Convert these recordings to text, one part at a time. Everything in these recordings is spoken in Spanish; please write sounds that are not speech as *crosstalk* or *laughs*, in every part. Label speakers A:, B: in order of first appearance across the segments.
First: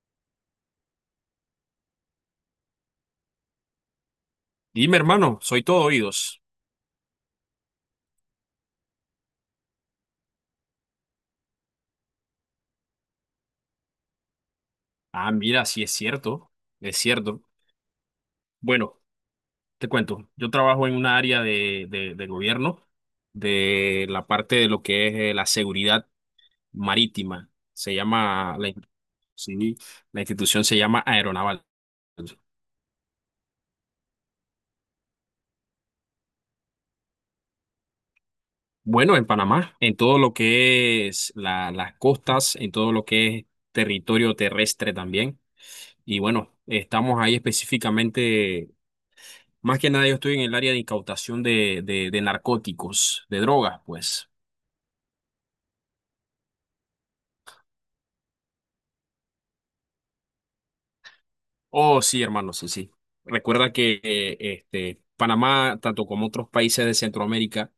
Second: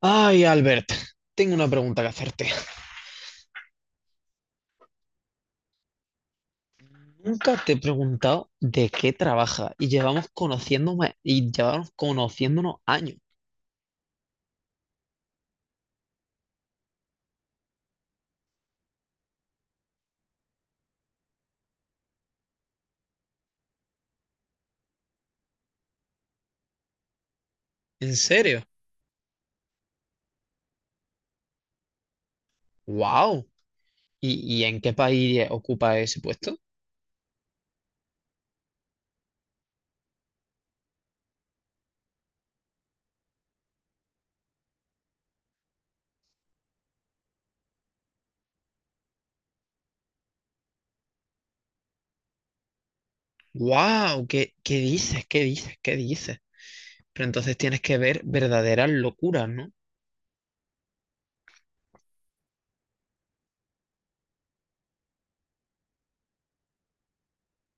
A: Ay, Albert, tengo una pregunta que hacerte.
B: Dime, hermano, soy todo oídos.
A: Nunca te he preguntado de qué trabaja y llevamos conociéndome y llevamos conociéndonos años.
B: Ah, mira, sí es cierto, es cierto. Bueno, te cuento, yo trabajo en una área de gobierno, de la parte de lo que es la seguridad marítima. Se
A: ¿En
B: llama,
A: serio?
B: sí, la institución se llama Aeronaval.
A: ¡Wow! ¿Y en qué país ocupa ese puesto?
B: Bueno, en Panamá, en todo lo que es las costas, en todo lo que es territorio terrestre también. Y bueno, estamos ahí específicamente. Más que nada yo estoy en el área de incautación de narcóticos, de drogas,
A: ¡Wow!
B: pues.
A: ¿Qué dices? ¿Qué dices? ¿Qué dices? Pero entonces tienes que ver verdaderas locuras, ¿no?
B: Oh, sí, hermano, sí, sí. Recuerda que Panamá, tanto como otros países de Centroamérica,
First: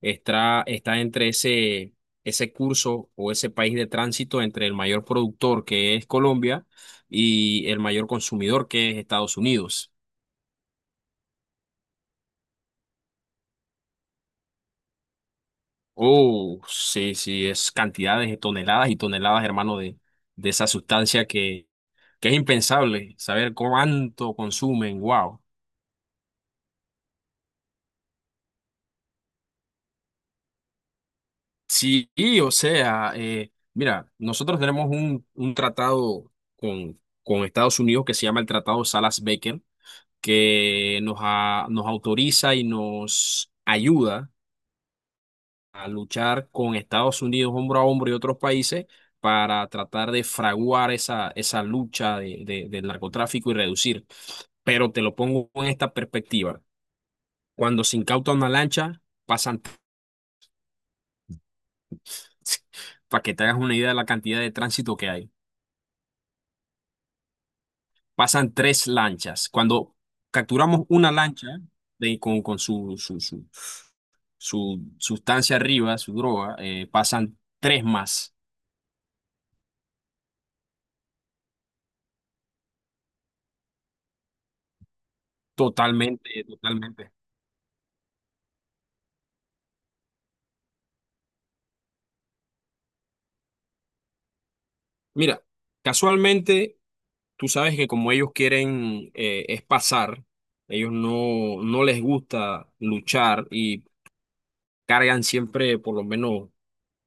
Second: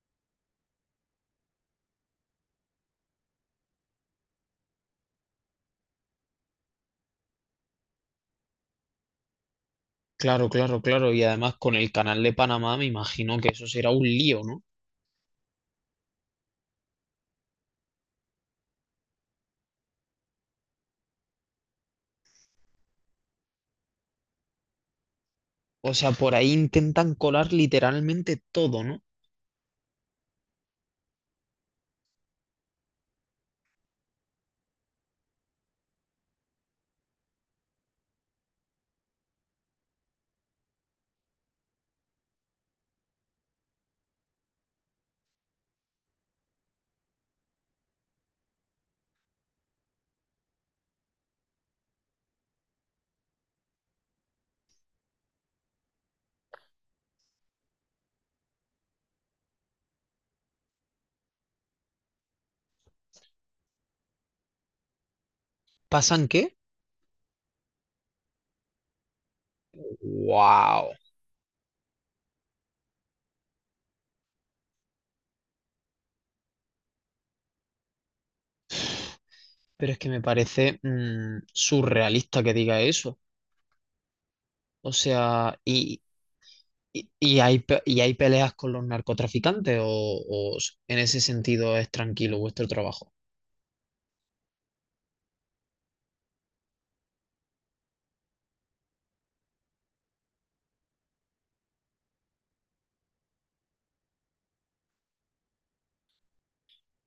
B: está entre ese curso o ese país de tránsito entre el mayor productor, que es Colombia, y el mayor consumidor, que es Estados Unidos.
A: Claro, claro, claro. Y además con el canal de Panamá me imagino que eso será un lío, ¿no?
B: Oh, sí, sí, es cantidades de toneladas y toneladas, hermano, de esa sustancia que es impensable saber cuánto consumen. Wow.
A: O sea, por ahí intentan colar literalmente todo, ¿no?
B: Sí, o sea, mira, nosotros tenemos un tratado con Estados Unidos que se llama el Tratado Salas-Becker, que nos autoriza y nos ayuda a luchar con Estados Unidos hombro a hombro y otros países para tratar de fraguar esa lucha del narcotráfico y reducir. Pero te lo pongo en esta perspectiva. Cuando se incauta una lancha, pasan, *laughs* para que te hagas una idea de la cantidad de tránsito que hay,
A: ¿Pasan qué?
B: pasan tres lanchas. Cuando capturamos
A: ¡Wow!
B: una lancha con, su sustancia arriba, su droga, pasan tres más.
A: Pero es que me parece surrealista que diga eso. O sea, y,
B: Totalmente,
A: y,
B: totalmente.
A: y hay, y hay peleas con los narcotraficantes o en ese sentido es tranquilo vuestro trabajo.
B: Mira, casualmente, tú sabes que como ellos quieren, es pasar, ellos no les gusta luchar y cargan siempre por lo menos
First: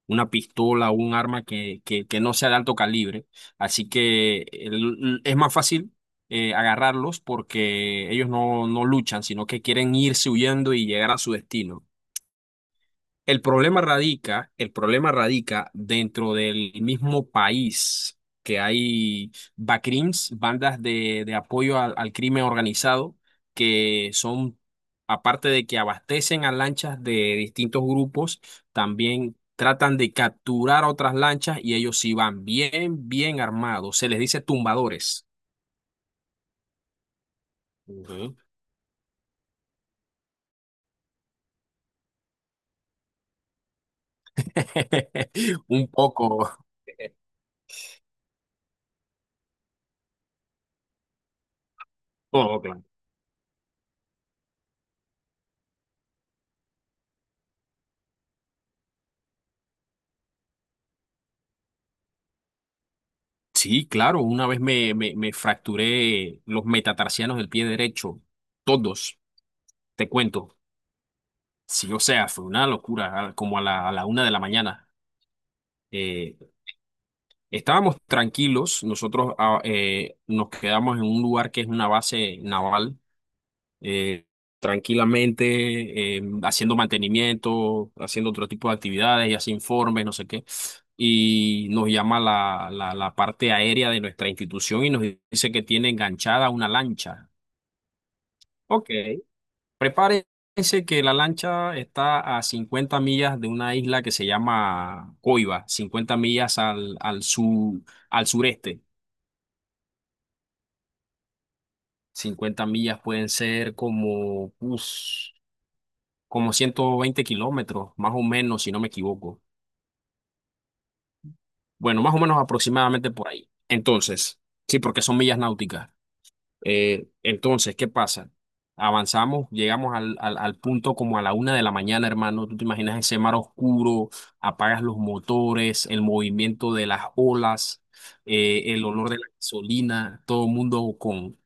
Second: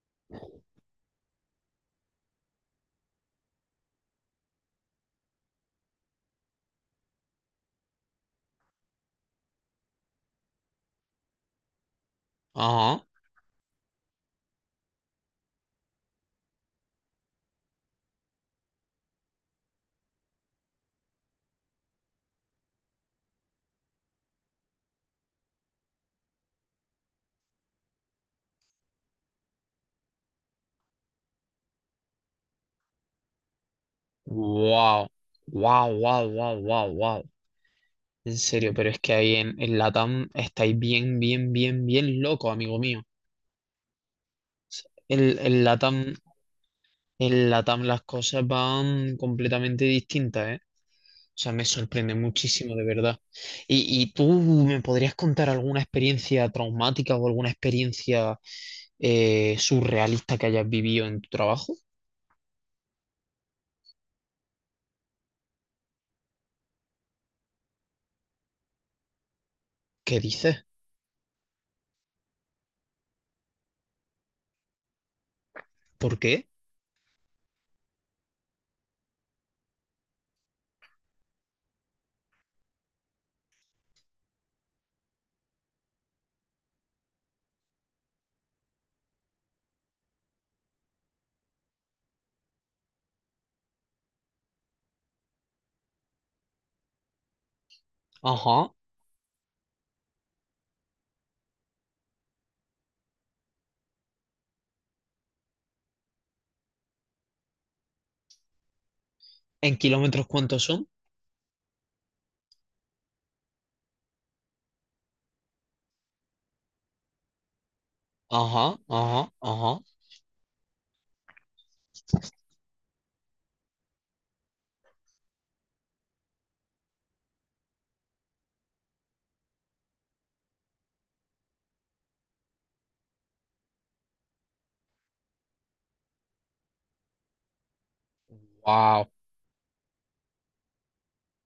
B: una pistola o un arma que no sea de alto calibre. Así que es más fácil, agarrarlos porque ellos no luchan, sino que quieren irse huyendo y llegar a su destino.
A: Ajá.
B: El problema radica dentro del mismo país, que hay bacrims, bandas de apoyo al crimen organizado, que son, aparte de que abastecen a lanchas de distintos grupos, también tratan de capturar otras lanchas y ellos sí van bien, bien armados. Se les dice
A: Wow.
B: tumbadores.
A: Wow, wow, wow, wow, wow.
B: Ujú.
A: En serio, pero es que ahí en Latam estáis bien, bien, bien, bien loco, amigo mío. En, en
B: *laughs* Un
A: Latam,
B: poco. *laughs*
A: en Latam las cosas van completamente distintas, ¿eh? Sea, me sorprende
B: Oh,
A: muchísimo, de
B: claro.
A: verdad. ¿Y tú me podrías contar alguna experiencia traumática o alguna experiencia surrealista que hayas vivido en tu trabajo?
B: Sí, claro, una vez me fracturé los metatarsianos del pie derecho, todos, te
A: ¿Qué
B: cuento.
A: dices?
B: Sí, o sea, fue una locura, a la 1 de la mañana.
A: ¿Por
B: Eh,
A: qué?
B: Estábamos tranquilos, nosotros nos quedamos en un lugar que es una base naval, eh, tranquilamente, haciendo mantenimiento, haciendo otro tipo de actividades y hace informes, no sé qué. Y nos llama la parte aérea de nuestra institución y nos dice que tiene enganchada una lancha.
A: Ajá.
B: Ok. Prepárense que la lancha está a 50 millas de una isla que se llama Coiba, 50 millas sur, al sureste.
A: ¿En kilómetros cuántos son?
B: 50 millas pueden ser como... uff, como 120 kilómetros, más o menos, si
A: Ajá,
B: no me
A: ajá,
B: equivoco.
A: ajá.
B: Bueno, más o menos aproximadamente por ahí. Entonces, sí, porque son millas náuticas. Entonces, ¿qué pasa? Avanzamos, llegamos al punto como a la 1 de la mañana, hermano. Tú te imaginas ese mar oscuro, apagas los motores, el movimiento de las olas, el
A: Wow,
B: olor de la gasolina, todo el mundo con,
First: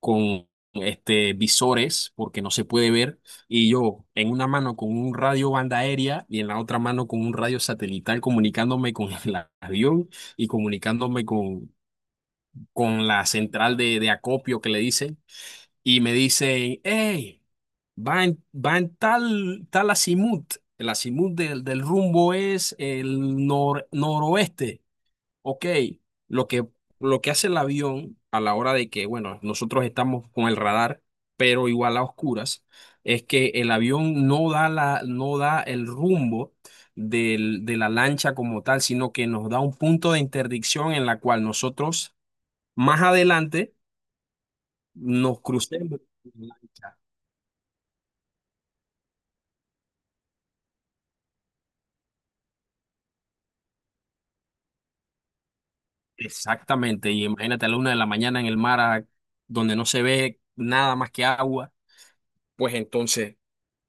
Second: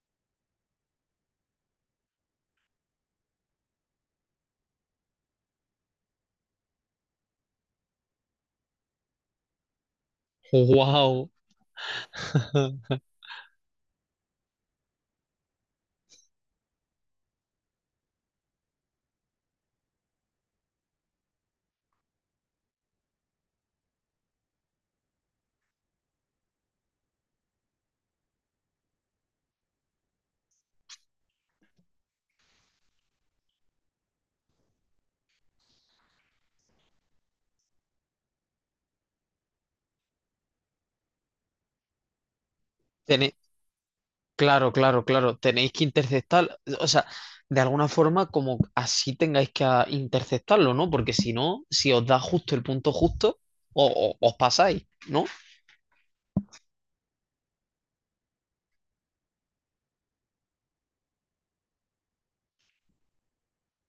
B: con visores porque no se puede ver, y yo en una mano con un radio banda aérea y en la otra mano con un radio satelital comunicándome con *laughs* el avión y comunicándome
A: wow. *laughs*
B: con la central de acopio, que le dicen, y me dicen, hey, va en tal, tal azimut. El azimut del rumbo es el nor, noroeste. Ok, lo que, lo que hace el avión a la hora de que, bueno, nosotros estamos con el radar, pero igual a oscuras, es que el avión no da la, no da el rumbo de la lancha como tal, sino que nos da un punto de interdicción en la cual nosotros más adelante
A: Claro, claro, claro.
B: nos
A: Tenéis que
B: crucemos con la
A: interceptar, o
B: lancha.
A: sea, de alguna forma como así tengáis que interceptarlo, ¿no? Porque si no, si os da justo el punto justo, os pasáis, ¿no?
B: Exactamente, y imagínate a la 1 de la mañana en el mar donde no se ve nada más que agua, pues entonces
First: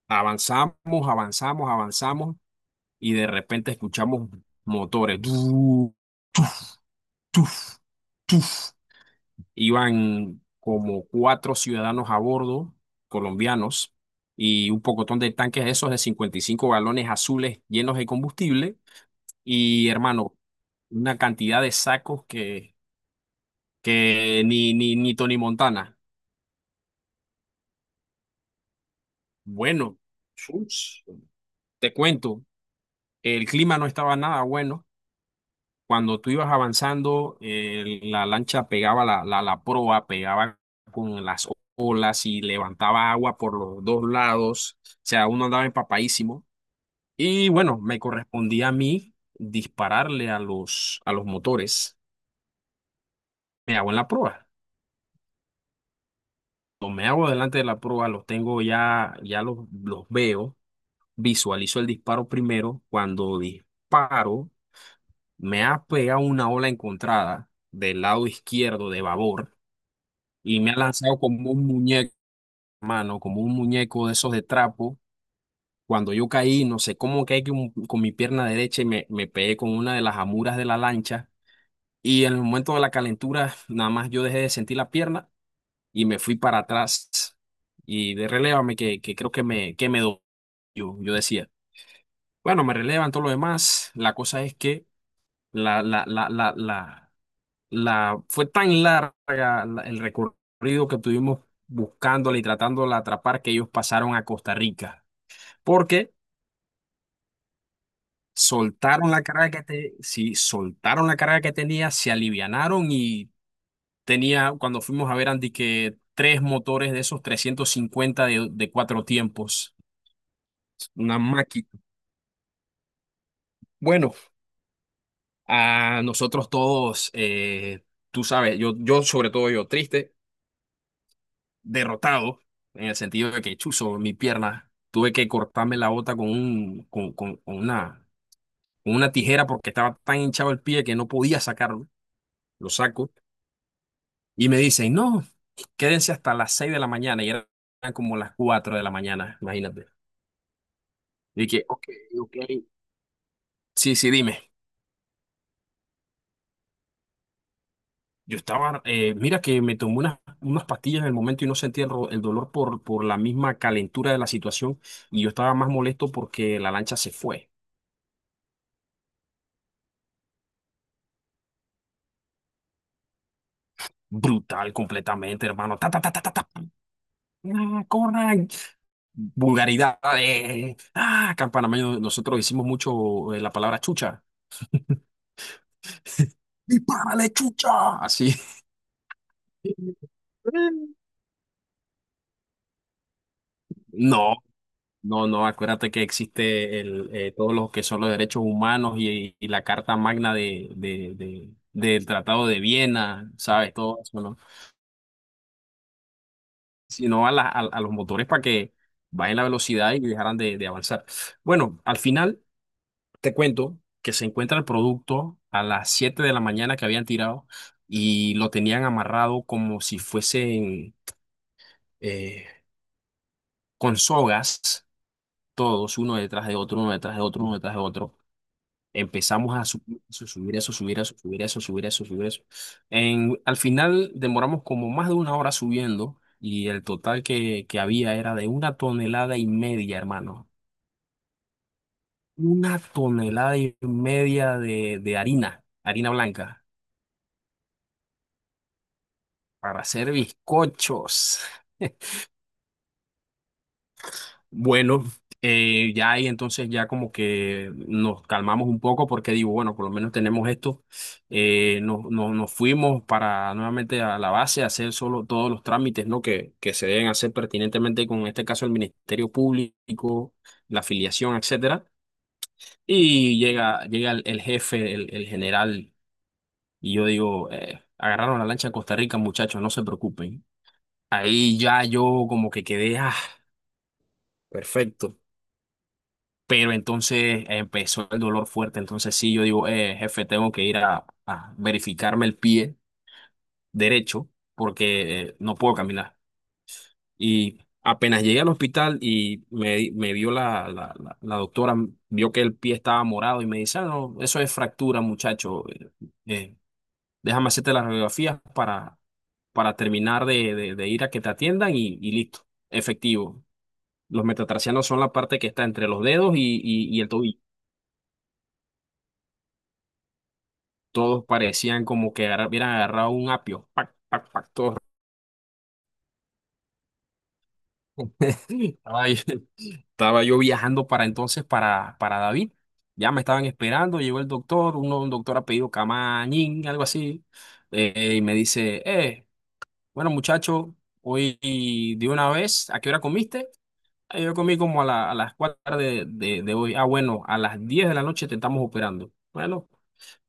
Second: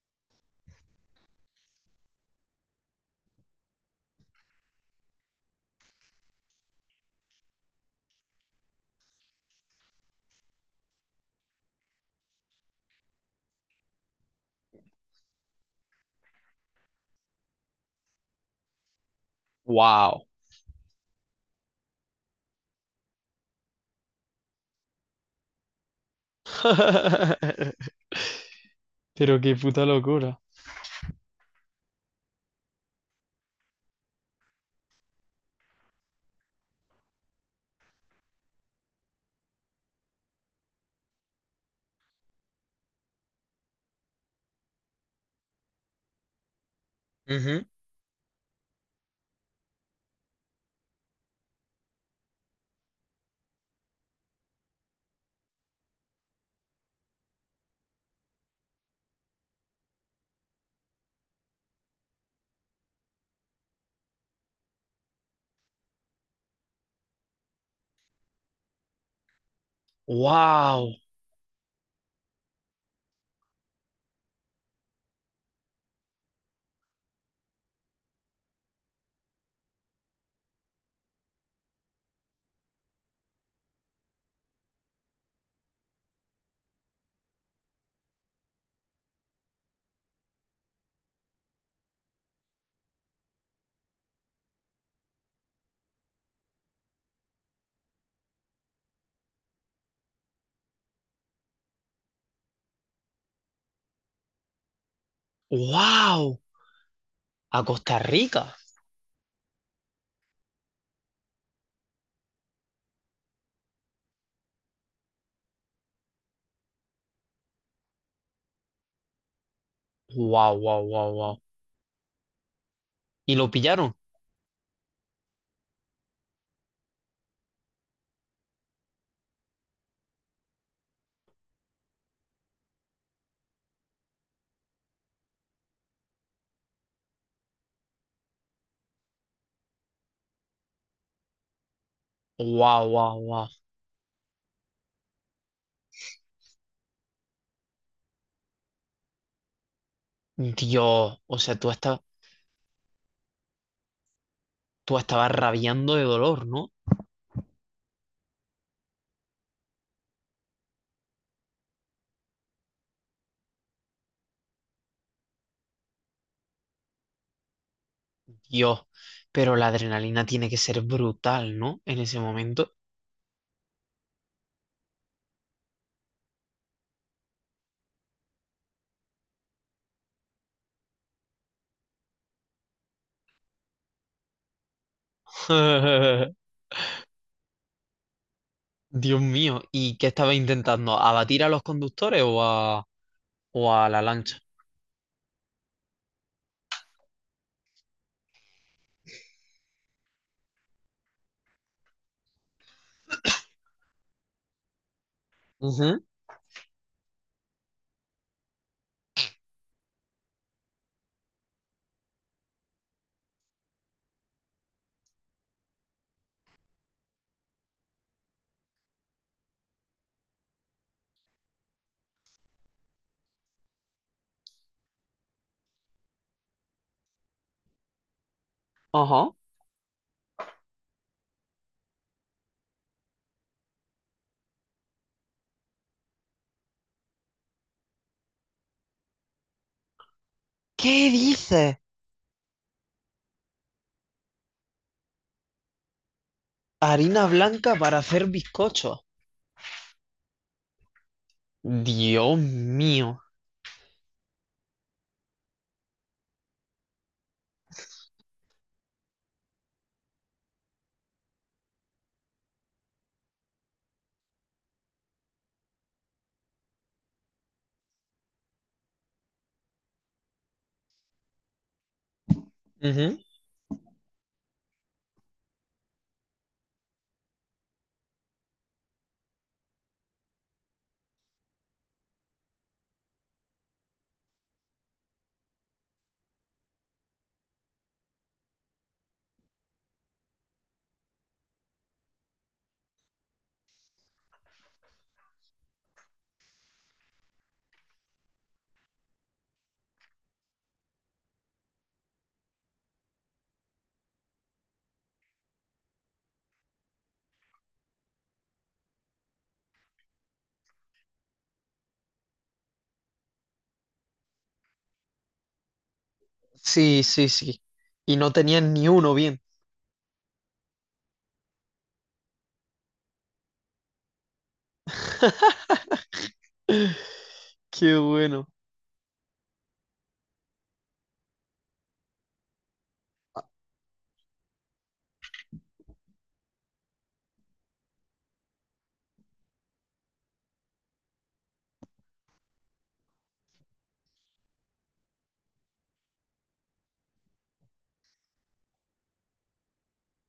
B: avanzamos, avanzamos, avanzamos y de repente escuchamos motores. ¡Tuf! ¡Tuf! ¡Tuf! ¡Tuf! Iban como cuatro ciudadanos a bordo, colombianos, y un pocotón de tanques esos de 55 galones, azules, llenos de combustible. Y
A: ¡Wow!
B: hermano, una cantidad de sacos que ni Tony Montana.
A: *laughs* Pero qué puta
B: Bueno,
A: locura.
B: chus, te cuento, el clima no estaba nada bueno. Cuando tú ibas avanzando, la lancha pegaba la proa, pegaba con las olas y levantaba agua por los dos lados. O sea, uno andaba empapadísimo. Y bueno, me correspondía a mí dispararle a los motores. Me hago en la proa. Lo Me hago delante de la proa, los tengo ya, los veo. Visualizo el disparo primero. Cuando disparo, me ha pegado una ola encontrada del lado izquierdo de babor y me ha
A: ¡Wow!
B: lanzado como un muñeco, mano, como un muñeco de esos de trapo. Cuando yo caí, no sé cómo caí con mi pierna derecha y me pegué con una de las amuras de la lancha. Y en el momento de la calentura, nada más yo dejé de sentir la pierna y me fui para atrás. Y de relévame que creo que me dolió. Yo decía, bueno, me relevan todo lo demás. La cosa es que la, la, la, la, la, fue tan larga el recorrido que tuvimos buscándola y tratándola de atrapar, que ellos pasaron a Costa Rica. Porque
A: ¡Wow! A Costa Rica.
B: soltaron la carga sí, soltaron la carga que tenía, se alivianaron y tenía, cuando fuimos a ver Andy, que tres motores de esos 350 de cuatro tiempos,
A: ¡Wow, wow, wow,
B: una
A: wow!
B: máquina.
A: ¿Y lo pillaron?
B: Bueno, a nosotros todos, tú sabes, yo sobre todo yo, triste, derrotado, en el sentido de que chuzo mi pierna, tuve que cortarme la bota con, un, con una tijera porque estaba tan hinchado el pie que no podía sacarlo, lo
A: ¡Wow,
B: saco,
A: wow, wow!
B: y me dicen, no, quédense hasta las 6 de la mañana, y eran como las 4 de la mañana, imagínate.
A: Dios, o
B: Y
A: sea,
B: dije, ok, ok, sí, sí, dime.
A: tú estabas rabiando de dolor, ¿no?
B: Yo estaba, mira que me tomé unas pastillas en el momento y no sentía el, el dolor por la misma calentura de la situación, y yo estaba más molesto porque la lancha se fue.
A: Dios, pero la adrenalina tiene que ser brutal, ¿no? En ese momento.
B: Brutal completamente, hermano. Ta, ta, ta, ta, ta, ta. Ah, corran. Vulgaridad. Ah, acá en Panamá nosotros hicimos mucho, la palabra chucha.
A: *laughs*
B: ¡Dispárale, chucha! Así.
A: Dios mío, ¿y qué estaba intentando? ¿Abatir a los conductores o a la
B: No,
A: lancha?
B: no, no. Acuérdate que existe el, todos los que son los derechos humanos y la Carta Magna de, del Tratado de Viena, ¿sabes? Todo eso, ¿no?
A: Ujú.
B: Sino a, a los motores para que bajen la velocidad y dejaran de avanzar. Bueno, al final. Te cuento que se encuentra el producto a las 7 de la mañana, que habían tirado, y lo tenían amarrado como si fuesen, eh, con sogas, todos, uno detrás de otro, uno detrás de otro, uno detrás de otro.
A: Ajá.
B: Empezamos a subir eso, subir eso, subir eso, subir eso, subir eso, subir eso. En, al final demoramos como más de una hora subiendo, y el total que había era de una tonelada y media, hermano.
A: ¿Qué dices?
B: Una tonelada y media de harina, harina blanca.
A: Harina blanca para hacer bizcochos.
B: Para hacer bizcochos.
A: Dios mío.
B: Bueno, ya ahí entonces ya como que nos calmamos un poco porque digo, bueno, por lo menos tenemos esto. Nos fuimos para nuevamente a la base a hacer solo todos los trámites, ¿no?, que se deben hacer pertinentemente con, en este caso, el Ministerio Público, la afiliación, etcétera.
A: Ujú.
B: Y llega, llega el jefe, el general, y yo digo, agarraron la lancha a Costa Rica, muchachos, no se preocupen. Ahí ya yo como que quedé, ah. Perfecto. Pero entonces empezó el dolor fuerte. Entonces sí, yo digo, jefe, tengo que ir a verificarme el pie derecho porque no puedo caminar. Y apenas llegué al hospital y me vio la doctora, vio que el pie estaba morado y me dice, "Ah, no, eso es fractura, muchacho. Eh, déjame hacerte las radiografías para terminar de, de ir a que te atiendan y listo. Efectivo. Los metatarsianos son la parte que está entre los dedos y
A: Sí,
B: el
A: sí,
B: tobillo.
A: sí. Y no tenían ni uno bien.
B: Todos parecían como que hubieran agarrado un apio. Pac, pac, pac, todos.
A: *laughs* Qué
B: *laughs*
A: bueno.
B: Yo estaba yo viajando para entonces para David. Ya me estaban esperando, llegó el doctor, uno, un doctor apellido Camañín, algo así, y me dice, bueno, muchacho, hoy de una vez, ¿a qué hora comiste? Ah, yo comí como a las 4 de hoy. Ah, bueno, a las 10 de la noche te estamos operando. Bueno,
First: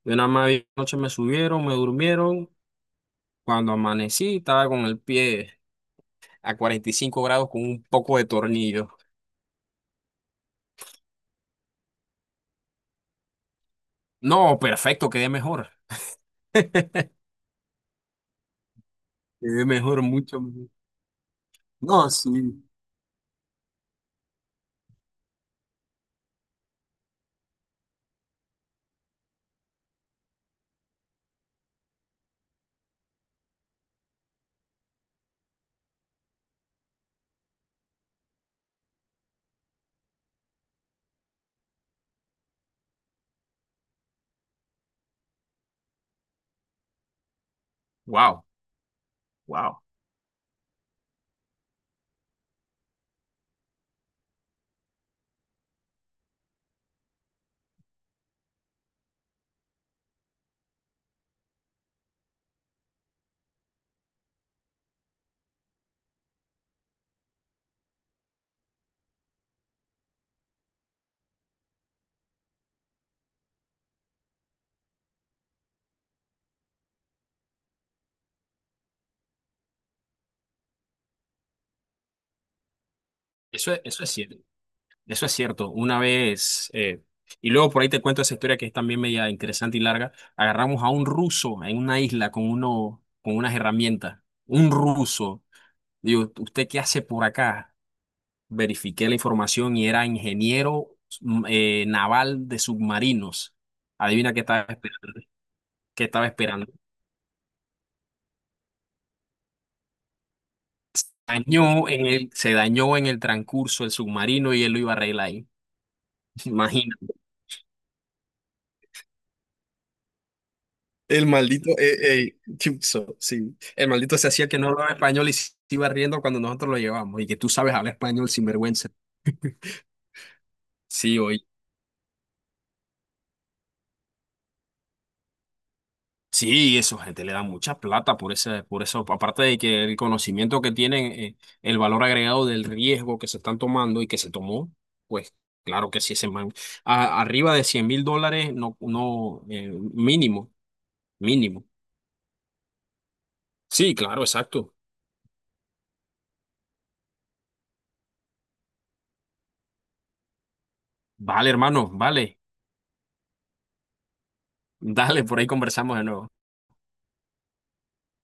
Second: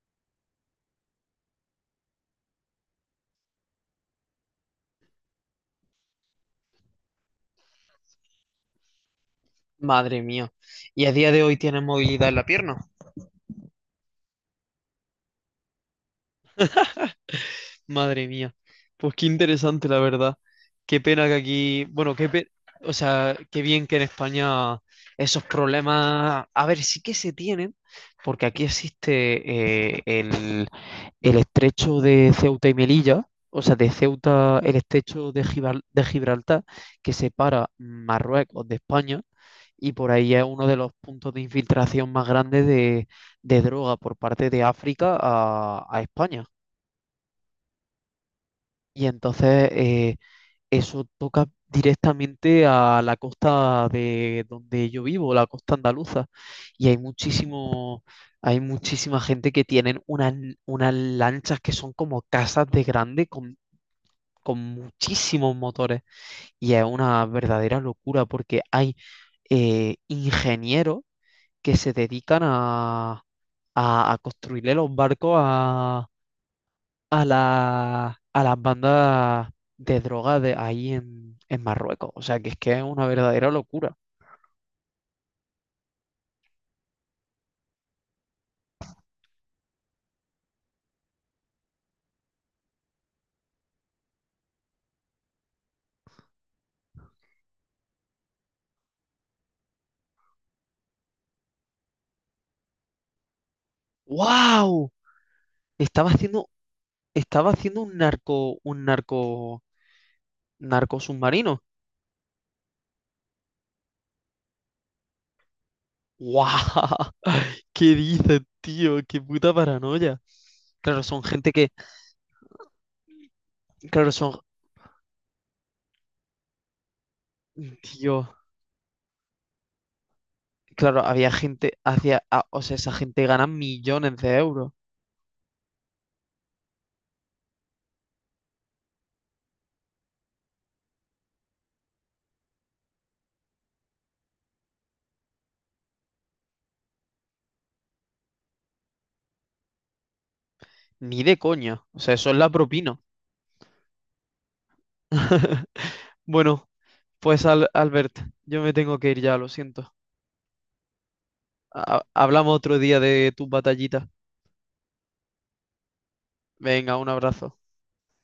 B: de una más, noche me subieron, me durmieron. Cuando amanecí, estaba con el pie a 45 grados con un poco de tornillo.
A: Madre mía. ¿Y a día de hoy tienes movilidad en la pierna?
B: No, perfecto, quedé mejor.
A: Madre mía. Pues qué
B: Quedé
A: interesante, la
B: mejor,
A: verdad.
B: mucho mejor.
A: Qué pena que aquí,
B: No,
A: bueno,
B: sí.
A: o sea, qué bien que en España esos problemas, a ver, sí que se tienen, porque aquí existe el estrecho de Ceuta y Melilla, o sea, de Ceuta, el estrecho de Gibraltar, que separa Marruecos de España, y por ahí es uno de los puntos de infiltración más grandes de droga por parte de África a España.
B: Wow,
A: Y entonces
B: wow.
A: eso toca directamente a la costa de donde yo vivo, la costa andaluza. Y hay muchísimo, hay muchísima gente que tienen unas, unas lanchas que son como casas de grande con muchísimos motores. Y es una verdadera locura porque hay ingenieros que se dedican a construirle los barcos a la, a las bandas de droga de ahí en Marruecos. O sea, que es una verdadera locura.
B: Eso es cierto. Eso es cierto. Una vez, y luego por ahí te cuento esa historia, que es también media interesante y larga. Agarramos a un ruso en una isla con con unas herramientas. Un ruso. Digo, ¿usted qué hace por acá? Verifiqué la información y era ingeniero naval de submarinos. Adivina qué estaba
A: ¡Wow!
B: esperando. ¿Qué
A: Estaba
B: estaba
A: haciendo,
B: esperando?
A: estaba haciendo un narco, narco submarino.
B: Dañó en el, se dañó en el transcurso el submarino y él lo iba a arreglar ahí. *laughs*
A: ¡Wow!
B: Imagínate.
A: *laughs* ¿Qué dices, tío? ¡Qué puta paranoia! Claro, son
B: El
A: gente que,
B: maldito, Chipso, sí. El
A: claro,
B: maldito se
A: son,
B: hacía que no hablaba español y se iba riendo cuando nosotros lo llevamos. Y que tú sabes hablar
A: tío
B: español sin vergüenza.
A: claro,
B: Sí,
A: había
B: oye.
A: gente o sea, esa gente gana millones de euros.
B: Sí, eso, gente le da mucha plata por por eso, aparte de que el conocimiento que tienen, el valor agregado del riesgo que se están tomando y que se tomó, pues claro que sí, ese man, arriba de 100.000 dólares, no, no, mínimo,
A: Ni de
B: mínimo.
A: coña. O sea, eso es la propina.
B: Sí, claro, exacto.
A: *laughs* Bueno, pues Albert, yo me tengo que ir ya, lo siento.
B: Vale, hermano, vale.
A: Hablamos otro día de tus batallitas.
B: Dale, por ahí conversamos de nuevo.
A: Venga, un abrazo.